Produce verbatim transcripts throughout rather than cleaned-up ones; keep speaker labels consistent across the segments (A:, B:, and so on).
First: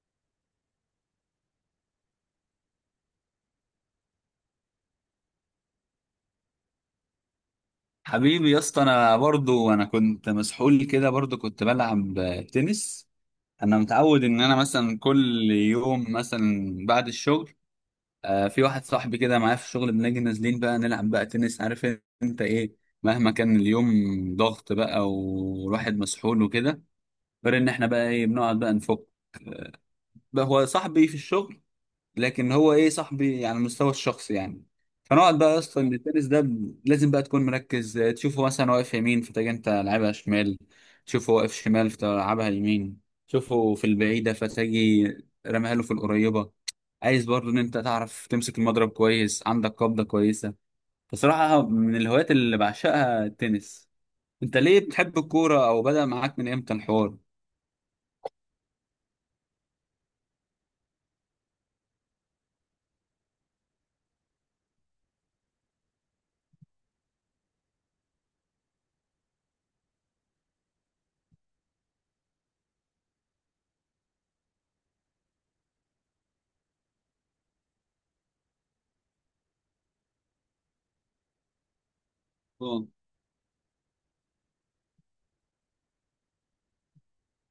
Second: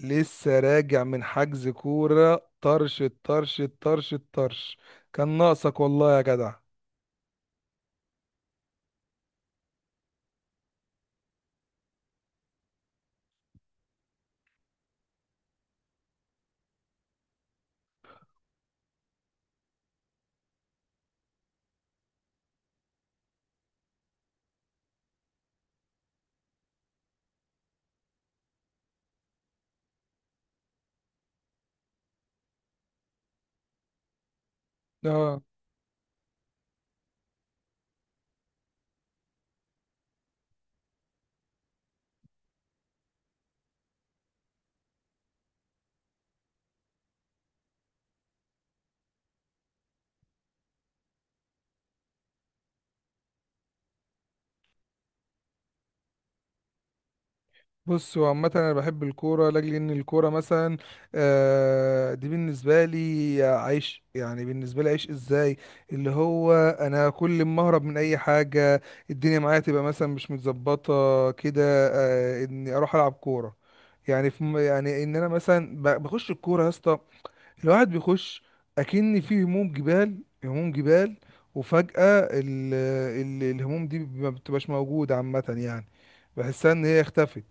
A: لسه راجع من حجز كورة طرش الطرش الطرش الطرش. كان ناقصك والله يا جدع.
B: حبيبي يا اسطى، انا برضو انا كنت مسحول كده برضو كنت بلعب تنس. انا متعود ان انا مثلا كل يوم مثلا بعد الشغل، آه، في واحد صاحبي كده معايا في الشغل بنيجي نازلين بقى نلعب بقى تنس. عارف انت ايه، مهما كان اليوم ضغط بقى والواحد مسحول وكده، غير ان احنا بقى ايه بنقعد بقى نفك. بقى هو صاحبي في الشغل، لكن هو ايه صاحبي يعني على المستوى الشخصي يعني. فنقعد
A: اه،
B: بقى يا اسطى إن التنس ده ب- لازم بقى تكون مركز. آه، تشوفه مثلا واقف يمين فتجي انت لعبها شمال، تشوفه واقف شمال فتلعبها يمين، تشوفه في البعيدة فتجي رميها له في القريبة. عايز برضه ان انت تعرف تمسك المضرب كويس، عندك قبضة كويسة. بصراحة من الهوايات اللي بعشقها التنس. انت ليه بتحب الكورة، او بدأ معاك من امتى الحوار؟
A: بص، هو عامة أنا بحب الكورة لأجل إن الكورة مثلا آه دي بالنسبة لي عيش، يعني بالنسبة لي عيش. إزاي؟ اللي هو أنا كل ما أهرب من أي حاجة، الدنيا معايا تبقى مثلا مش متظبطة كده، آه إني أروح ألعب كورة. يعني في م- يعني إن أنا مثلا ب- بخش الكورة يا اسطى، الواحد بيخش اكن فيه هموم جبال، هموم جبال. وفجأة ال
B: آه.
A: ال الهموم دي ما بتبقاش موجودة عامة، يعني بحسها ان هي اختفت.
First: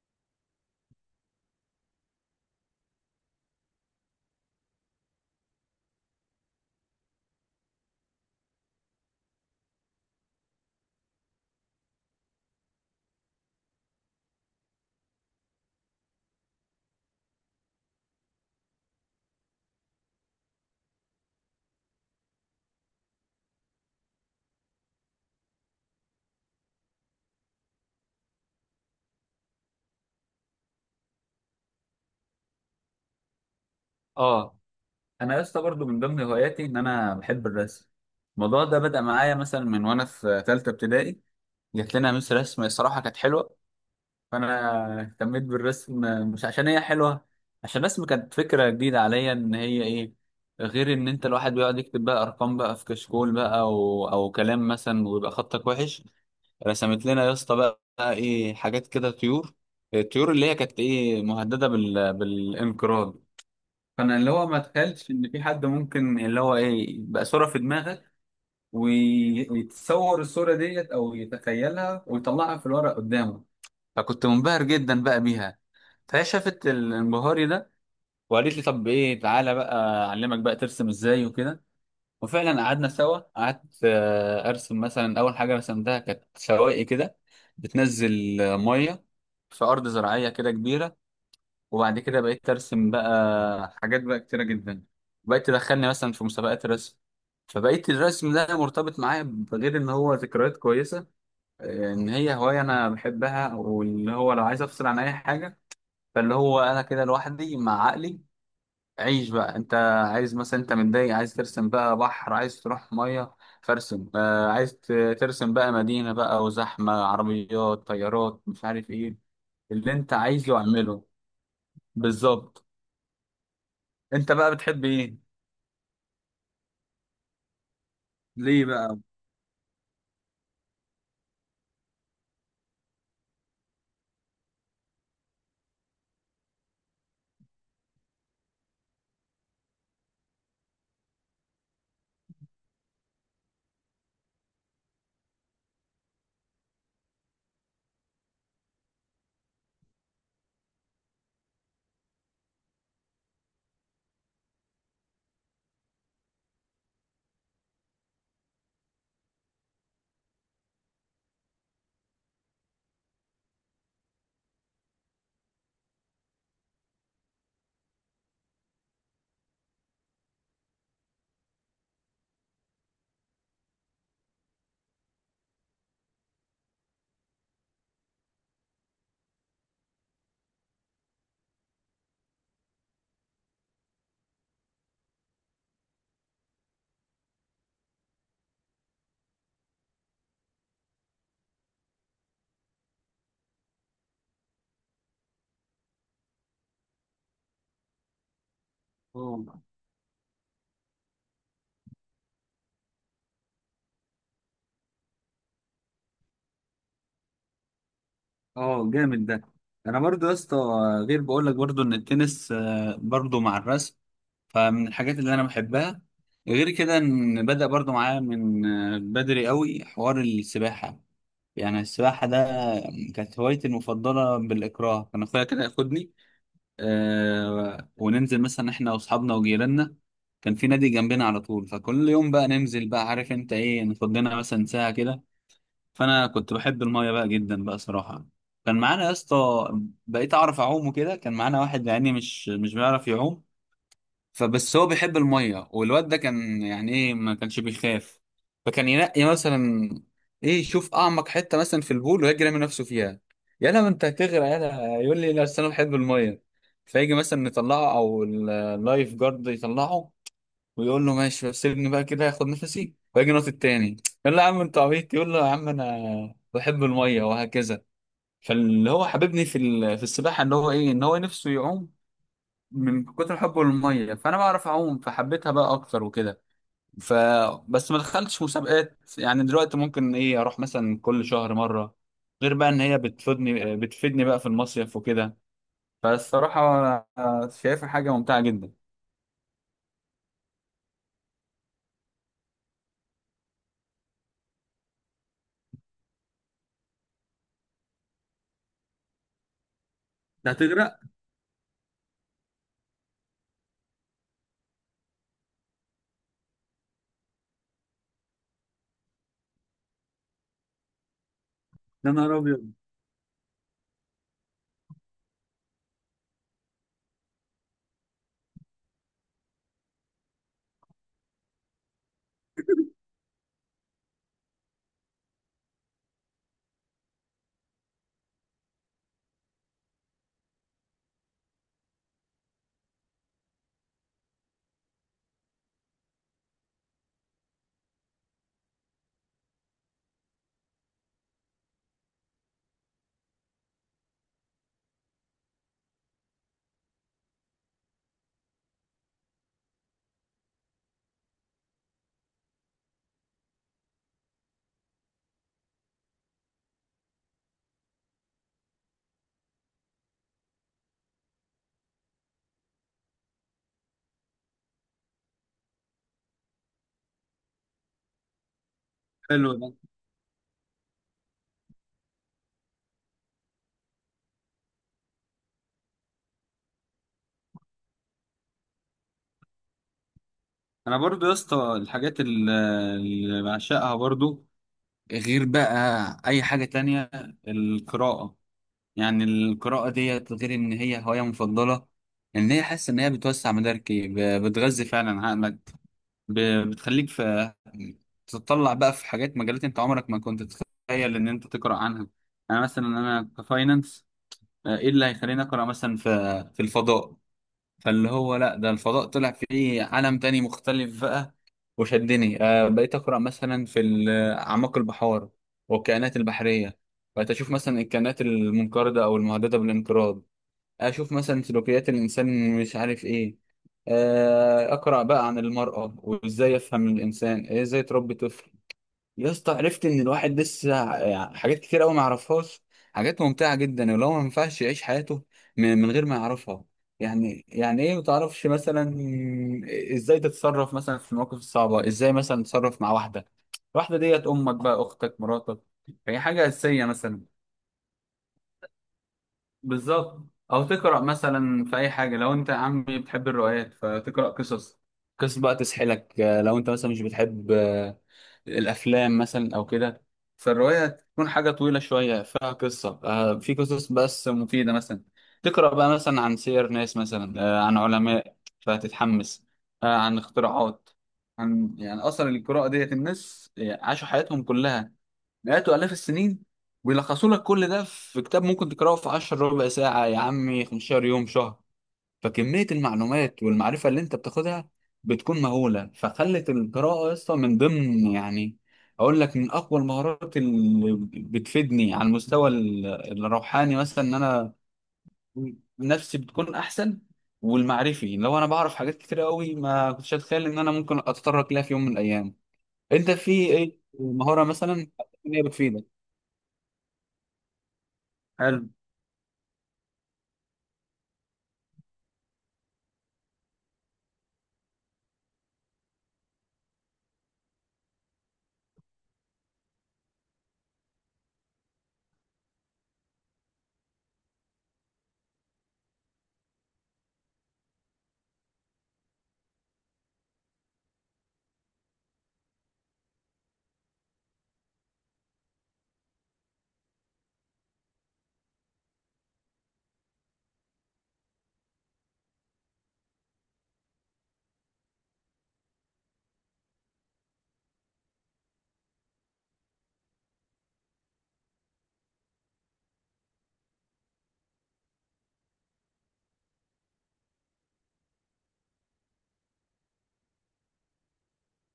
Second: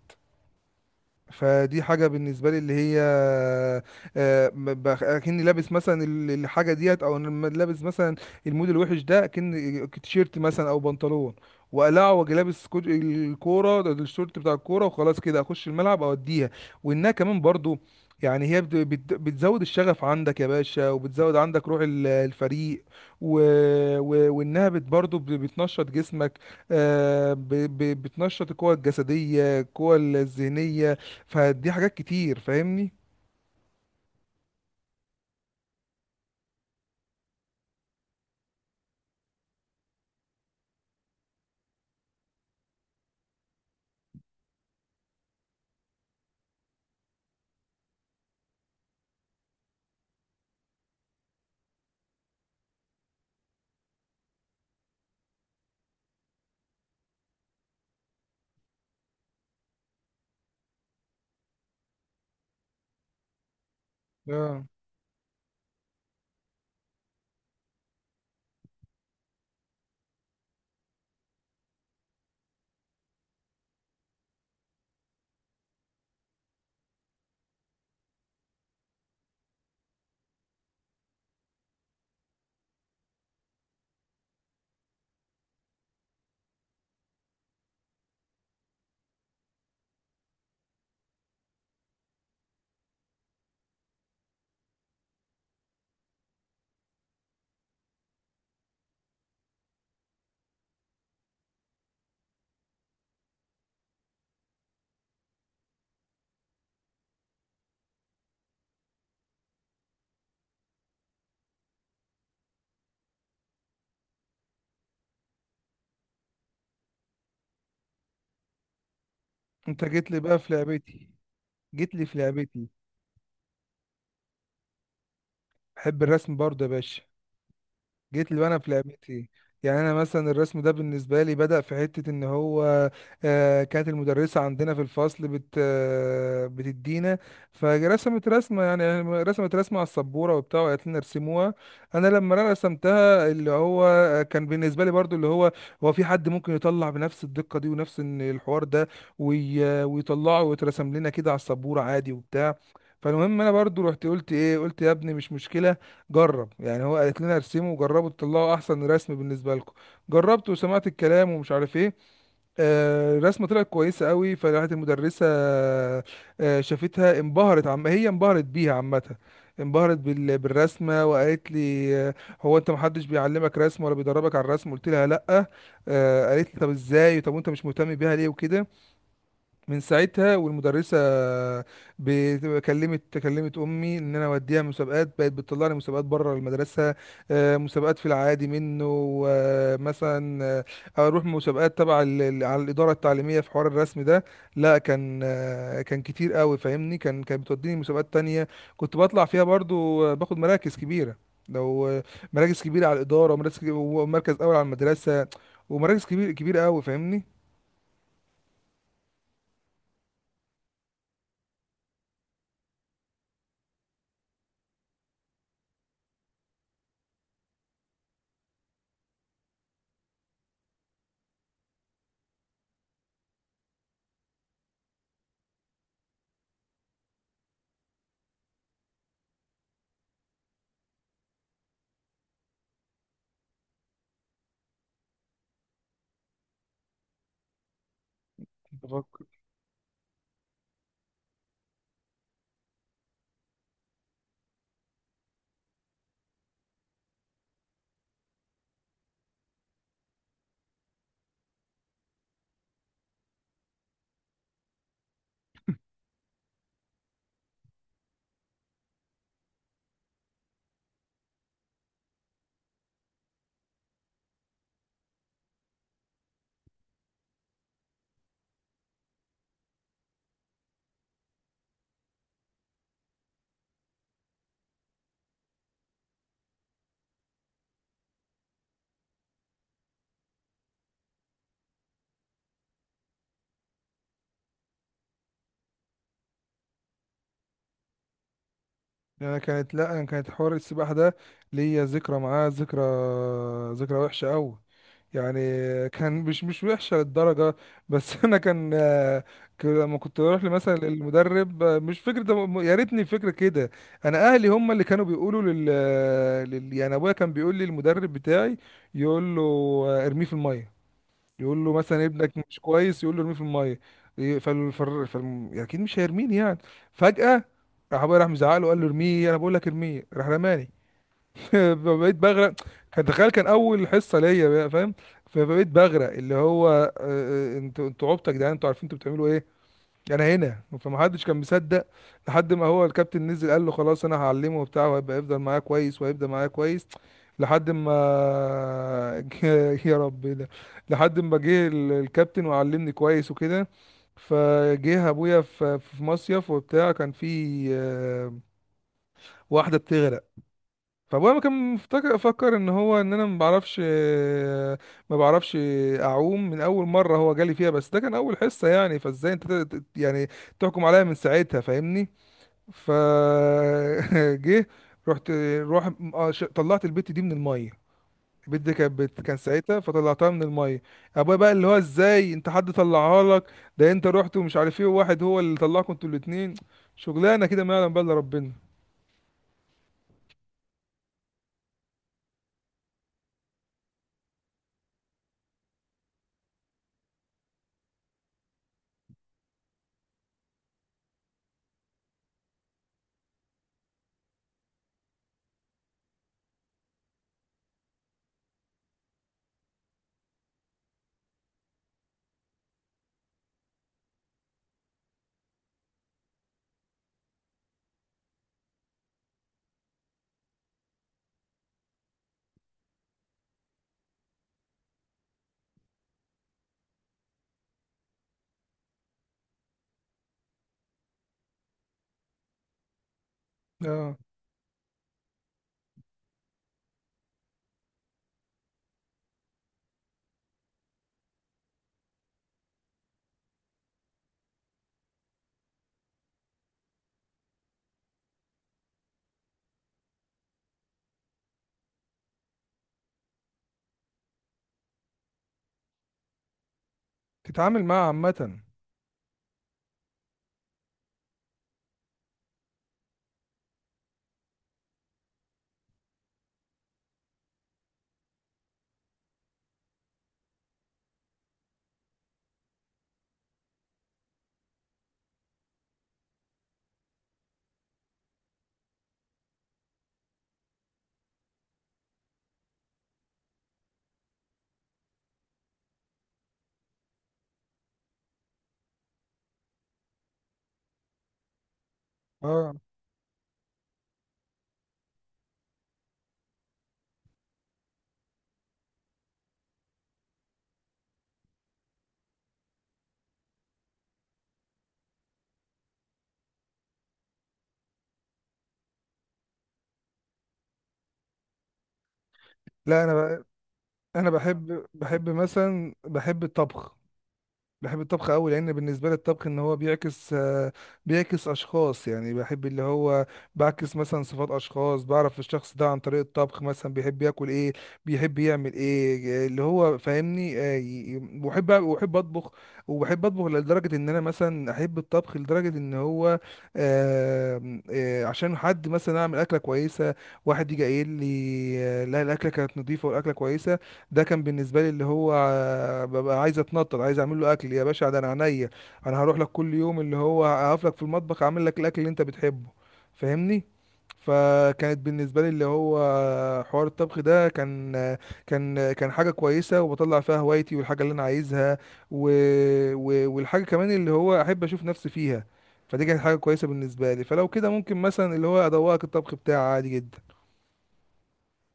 A: فدي حاجة بالنسبة لي اللي هي آه، ب- ب- اكني لابس مثلا ال- الحاجة ديت. او أنا لما لابس مثلا المود الوحش ده، اكن تيشيرت مثلا او بنطلون، وقلع واجي لابس كوج- الكورة ده- ده الشورت بتاع الكورة، وخلاص كده اخش الملعب اوديها. وانها كمان برضو، يعني هي بت- بت- بتزود الشغف عندك يا باشا، وبتزود عندك روح ال- الفريق و... و... وانها بت برضو ب- بتنشط جسمك. آه، ب... ب- بتنشط القوة الجسدية، القوة الذهنية. فدي حاجات كتير، فاهمني؟
B: اه، انا يا اسطى برضه من ضمن هواياتي ان انا بحب الرسم. الموضوع ده بدأ معايا مثلا من وانا في ثالثه ابتدائي. جات لنا مس رسم الصراحه كانت حلوه، فانا اهتميت بالرسم. مش عشان هي حلوه، عشان الرسم كانت فكره جديده عليا، ان هي ايه غير ان انت الواحد بيقعد يكتب بقى ارقام بقى في كشكول بقى او او كلام مثلا ويبقى خطك وحش. رسمت لنا يا اسطى بقى ايه حاجات كده طيور، الطيور اللي هي كانت ايه مهدده بال... بالانقراض. فانا اللي هو ما
A: اه.
B: اتخيلتش ان في حد ممكن اللي هو ايه يبقى صوره في دماغك وي- ويتصور الصوره ديت او يتخيلها ويطلعها في الورق قدامه. فكنت منبهر جدا بقى بيها، فهي شافت الانبهاري ده وقالت لي طب ايه، تعالى بقى اعلمك بقى ترسم ازاي وكده. وفعلا قعدنا سوا، قعدت آه، ارسم مثلا اول حاجه رسمتها كانت شواقي كده بتنزل آه، ميه في ارض زراعيه كده كبيره. وبعد كده بقيت ارسم بقى حاجات بقى كتيره جدا، بقيت تدخلني مثلا في مسابقات رسم. فبقيت الرسم ده مرتبط معايا بغير ان هو ذكريات كويسه، آه، ان هي هوايه انا بحبها، واللي هو لو عايز افصل عن اي حاجه، فاللي هو انا كده لوحدي مع عقلي. عيش بقى انت، عايز مثلا انت متضايق عايز ترسم بقى بحر، عايز تروح ميه فارسم. آه عايز ت- ترسم بقى مدينه بقى وزحمه عربيات طيارات مش عارف ايه،
A: انت
B: اللي
A: جيت
B: انت
A: لي بقى في
B: عايزه اعمله.
A: لعبتي، جيت لي في
B: بالظبط.
A: لعبتي.
B: انت بقى بتحب ايه؟
A: بحب الرسم برضه يا باشا، جيت لي انا
B: ليه
A: في
B: بقى؟
A: لعبتي. يعني انا مثلا الرسم ده بالنسبه لي بدأ في حته ان هو آه، كانت المدرسه عندنا في الفصل بت آه، بتدينا، فرسمت رسمه. يعني رسمت رسمه على السبوره وبتاع، وقالت لنا ارسموها. انا لما انا رسمتها اللي هو آه، كان بالنسبه لي برضو اللي هو هو في حد ممكن يطلع بنفس الدقه دي ونفس إن الحوار ده وي- آه، ويطلعه ويترسم لنا كده على السبوره عادي وبتاع. فالمهم انا برضو رحت قلت ايه، قلت يا ابني مش مشكله، جرب، يعني هو قالت لنا ارسموا وجربوا تطلعوا احسن رسم بالنسبه لكم. جربت وسمعت الكلام ومش عارف ايه. آه الرسمه طلعت كويسه قوي، فراحت المدرسه آه شافتها، انبهرت، عم هي انبهرت بيها عامه. انبهرت بال... بالرسمه، وقالت لي آه، هو انت محدش بيعلمك رسم ولا بيدربك على الرسم؟ قلت لها لا. آه قالت لي طب ازاي؟ طب وانت مش مهتم بيها ليه، وكده. من ساعتها والمدرسه بت- كلمت كلمت امي ان انا اوديها مسابقات، بقت بتطلعني مسابقات بره المدرسه، آه، مسابقات في العادي منه، ومثلا آه، اروح مسابقات تبع ال- ال- على الاداره التعليميه في حوار الرسم ده. لا كان آه، كان كتير قوي، فاهمني؟ كان كانت بتوديني مسابقات تانية، كنت بطلع فيها
B: اه.
A: برضو، آه، باخد مراكز كبيره. لو آه، مراكز كبيره على الاداره، ومراكز ومركز اول على المدرسه، ومراكز كبير كبيره قوي، فاهمني؟
B: اه جامد ده. انا برضو يا اسطى، غير بقول لك برضو ان التنس آه، برضو مع الرسم فمن الحاجات اللي انا بحبها. غير كده ان بدأ برضو معايا من آه، بدري قوي حوار السباحة. يعني السباحة ده كانت هوايتي المفضلة بالإكراه، كان أخويا كده ياخدني آه وننزل مثلا إحنا وأصحابنا وجيراننا. كان في نادي جنبنا على طول، فكل يوم بقى ننزل بقى عارف أنت إيه ناخد لنا مثلا ساعة كده. فانا كنت بحب المايه بقى جدا بقى صراحه. كان معانا يا اسطى، بقيت اعرف اعوم وكده، كان معانا واحد يعني مش مش بيعرف يعوم، فبس هو بيحب المايه. والواد ده كان يعني ايه ما كانش بيخاف، فكان ينقي مثلا ايه يشوف اعمق حته مثلا في البول ويجري من نفسه فيها. يلا ما انت هتغرق، يلا يقول لي لا أصل انا بحب المايه. فيجي مثلا نطلعه او ال- اللايف جارد يطلعه، ويقول له ماشي بس سيبني بقى كده اخد نفسي واجي نط التاني. يقول له يا عم انت عبيط، يقول له يا عم انا بحب الميه، وهكذا. فاللي هو حببني في ال- في السباحه ان هو ايه ان هو نفسه يعوم، من كتر حبه للميه، فانا بعرف اعوم فحبيتها بقى اكتر وكده. ف بس ما دخلتش مسابقات، يعني دلوقتي ممكن ايه اروح مثلا كل شهر مره. غير بقى ان هي بتفيدني بتفيدني بقى في المصيف وكده. فالصراحه آه، شايفها حاجه ممتعه جدا.
A: يعني انا كانت لا انا كانت حوار السباحه ده ليا ذكرى معاه، ذكرى ذكرى وحشه قوي. يعني كان مش مش وحشه للدرجه، بس انا كان آه، ك- لما كنت اروح
B: ده
A: مثلا
B: هتغرق؟
A: للمدرب، آه، مش فكره ده م- يا ريتني فكره كده. انا اهلي هم اللي كانوا بيقولوا لل, لل... يعني ابويا كان بيقول لي المدرب بتاعي، يقول له آه، ارميه في الميه. يقول له مثلا
B: يا
A: ابنك
B: نهار
A: مش
B: أبيض.
A: كويس، يقول له ارميه في الميه. إيه، فال فال فال- يعني اكيد مش هيرميني يعني. فجأة راح ابويا، راح مزعق له، قال له ارميه، انا بقول لك ارميه. راح رماني. فبقيت بغرق، كان تخيل، كان اول حصة ليا بقى، فاهم؟ فبقيت بغرق، اللي هو آه، آه، انتوا انتوا عبطة يا جدعان، انتوا عارفين انتوا بتعملوا ايه؟ انا هنا، فمحدش كان مصدق. لحد ما هو الكابتن نزل، قال له خلاص انا هعلمه وبتاع، وهيبقى يفضل معايا كويس وهيبقى معايا كويس. لحد ما يا رب إيه ده. لحد ما جه ال- الكابتن وعلمني كويس وكده. فجه ابويا في في مصيف وبتاع، كان في آه، واحده بتغرق. فابويا كان مفتكر، فكر ان هو ان انا ما بعرفش، ما بعرفش اعوم من اول مره هو جالي فيها، بس ده كان اول حصه يعني، فازاي انت ت- ت- يعني تحكم عليا من ساعتها، فاهمني؟ ف جه، رحت روح، آه، ش- طلعت البت دي من الميه. البت دي كانت بت- كان
B: حلو ده.
A: ساعتها، فطلعتها من الميه. ابويا بقى اللي هو ازاي انت؟ حد طلعها لك؟ ده انت رحت ومش عارف ايه، وواحد هو اللي طلعكم انتوا الاتنين؟ شغلانه كده ما يعلم بقى الا ربنا.
B: انا برضو يا اسطى الحاجات ال- اللي بعشقها برضو، غير بقى اي حاجة تانية، القراءة. يعني القراءة ديت غير ان هي هواية مفضلة، ان هي حاسس ان هي بتوسع مداركي، ب- بتغذي فعلا عقلك، ب- بتخليك في تطلع بقى في حاجات، مجالات انت عمرك ما كنت تتخيل ان انت تقرا عنها. انا مثلا انا كفاينانس، ايه اللي هيخليني اقرا مثلا في في الفضاء؟ فاللي هو لا، ده الفضاء طلع فيه عالم تاني مختلف بقى وشدني. آه بقيت أقرأ مثلا في ال- أعماق البحار والكائنات البحرية، بقيت أشوف مثلا الكائنات المنقرضة أو المهددة بالانقراض، أشوف مثلا سلوكيات الإنسان مش عارف إيه.
A: اه،
B: آه أقرأ بقى عن المرأة وإزاي أفهم الإنسان، إزاي تربي طفل. يا اسطى، عرفت ان الواحد لسه يعني حاجات كتير قوي ما يعرفهاش، حاجات ممتعه جدا ولو ما ينفعش يعيش حياته من من غير ما يعرفها. يعني يعني ايه ما تعرفش مثلا ازاي تتصرف مثلا في المواقف الصعبه، ازاي مثلا تتصرف مع واحده، واحده ديت امك بقى، اختك، مراتك. هي حاجه اساسيه مثلا.
A: تتعامل معاها عامه.
B: بالظبط. او تقرا مثلا في اي حاجه، لو انت يا عمي بتحب الروايات فتقرا قصص، قصص بقى تسحلك. آه، لو انت مثلا مش بتحب آه، الافلام مثلا او كده، فالروايه تكون حاجه طويله شويه فيها قصه. آه، في قصص بس مفيده مثلا، تقرا بقى مثلا عن سير ناس مثلا، آه، عن علماء فتتحمس، آه، عن اختراعات. عن يعني اصلا القراءه ديت، الناس عاشوا حياتهم كلها مئات وآلاف السنين ويلخصوا لك كل ده في كتاب ممكن تقراه في عشرة ربع ساعة، يا عمي خمستاشر يوم، شهر. فكمية
A: اه،
B: المعلومات والمعرفة اللي انت بتاخدها بتكون مهولة، فخلت القراءة اصلا من ضمن يعني، اقول لك، من اقوى المهارات اللي بتفيدني على المستوى ال- الروحاني مثلا، ان انا نفسي بتكون احسن، والمعرفي لو انا بعرف حاجات كتير قوي ما كنتش اتخيل ان انا ممكن اتطرق لها في يوم من الايام.
A: لا،
B: انت
A: انا
B: في
A: ب...
B: ايه
A: انا
B: مهارة مثلا
A: بحب، بحب
B: إن هي بتفيدك؟
A: مثلا بحب الطبخ. بحب الطبخ قوي،
B: حلو.
A: لان بالنسبه لي الطبخ ان هو بيعكس آه، بيعكس اشخاص، يعني بحب اللي هو بعكس مثلا صفات اشخاص. بعرف الشخص ده عن طريق الطبخ، مثلا بيحب ياكل ايه، بيحب يعمل ايه، اللي هو فاهمني. آه، ي- ي- وبحب وبحب اطبخ. وبحب اطبخ لدرجه ان انا مثلا احب الطبخ لدرجه ان هو آه، آه، عشان حد مثلا اعمل اكله كويسه، واحد يجي قايل لي آه، لا الاكله كانت نظيفه والاكله كويسه. ده كان بالنسبه لي اللي هو آه، ببقى عايز اتنطط، عايز اعمل له اكل يا باشا، ده انا عينيا. انا هروح لك كل يوم، اللي هو هقف لك في المطبخ اعمل لك الاكل اللي انت بتحبه، فاهمني؟ فكانت بالنسبه لي اللي هو آه، حوار الطبخ ده كان آه، كان آه، كان حاجه كويسه، وبطلع فيها هوايتي والحاجه اللي انا عايزها و... و... والحاجه كمان اللي هو احب اشوف نفسي فيها. فدي كانت حاجه كويسه بالنسبه لي، فلو كده ممكن مثلا اللي هو ادوقك الطبخ بتاعي عادي جدا.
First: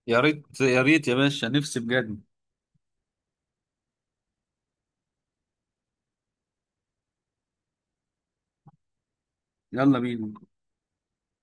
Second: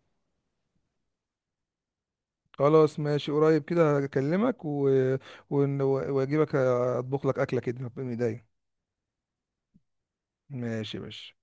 B: يا ريت يا ريت يا باشا، نفسي بجد.
A: خلاص ماشي، قريب كده هكلمك و... ون- واجيبك اطبخ لك اكله كده من ايديا.
B: يلا بينا.
A: ماشي يا باشا.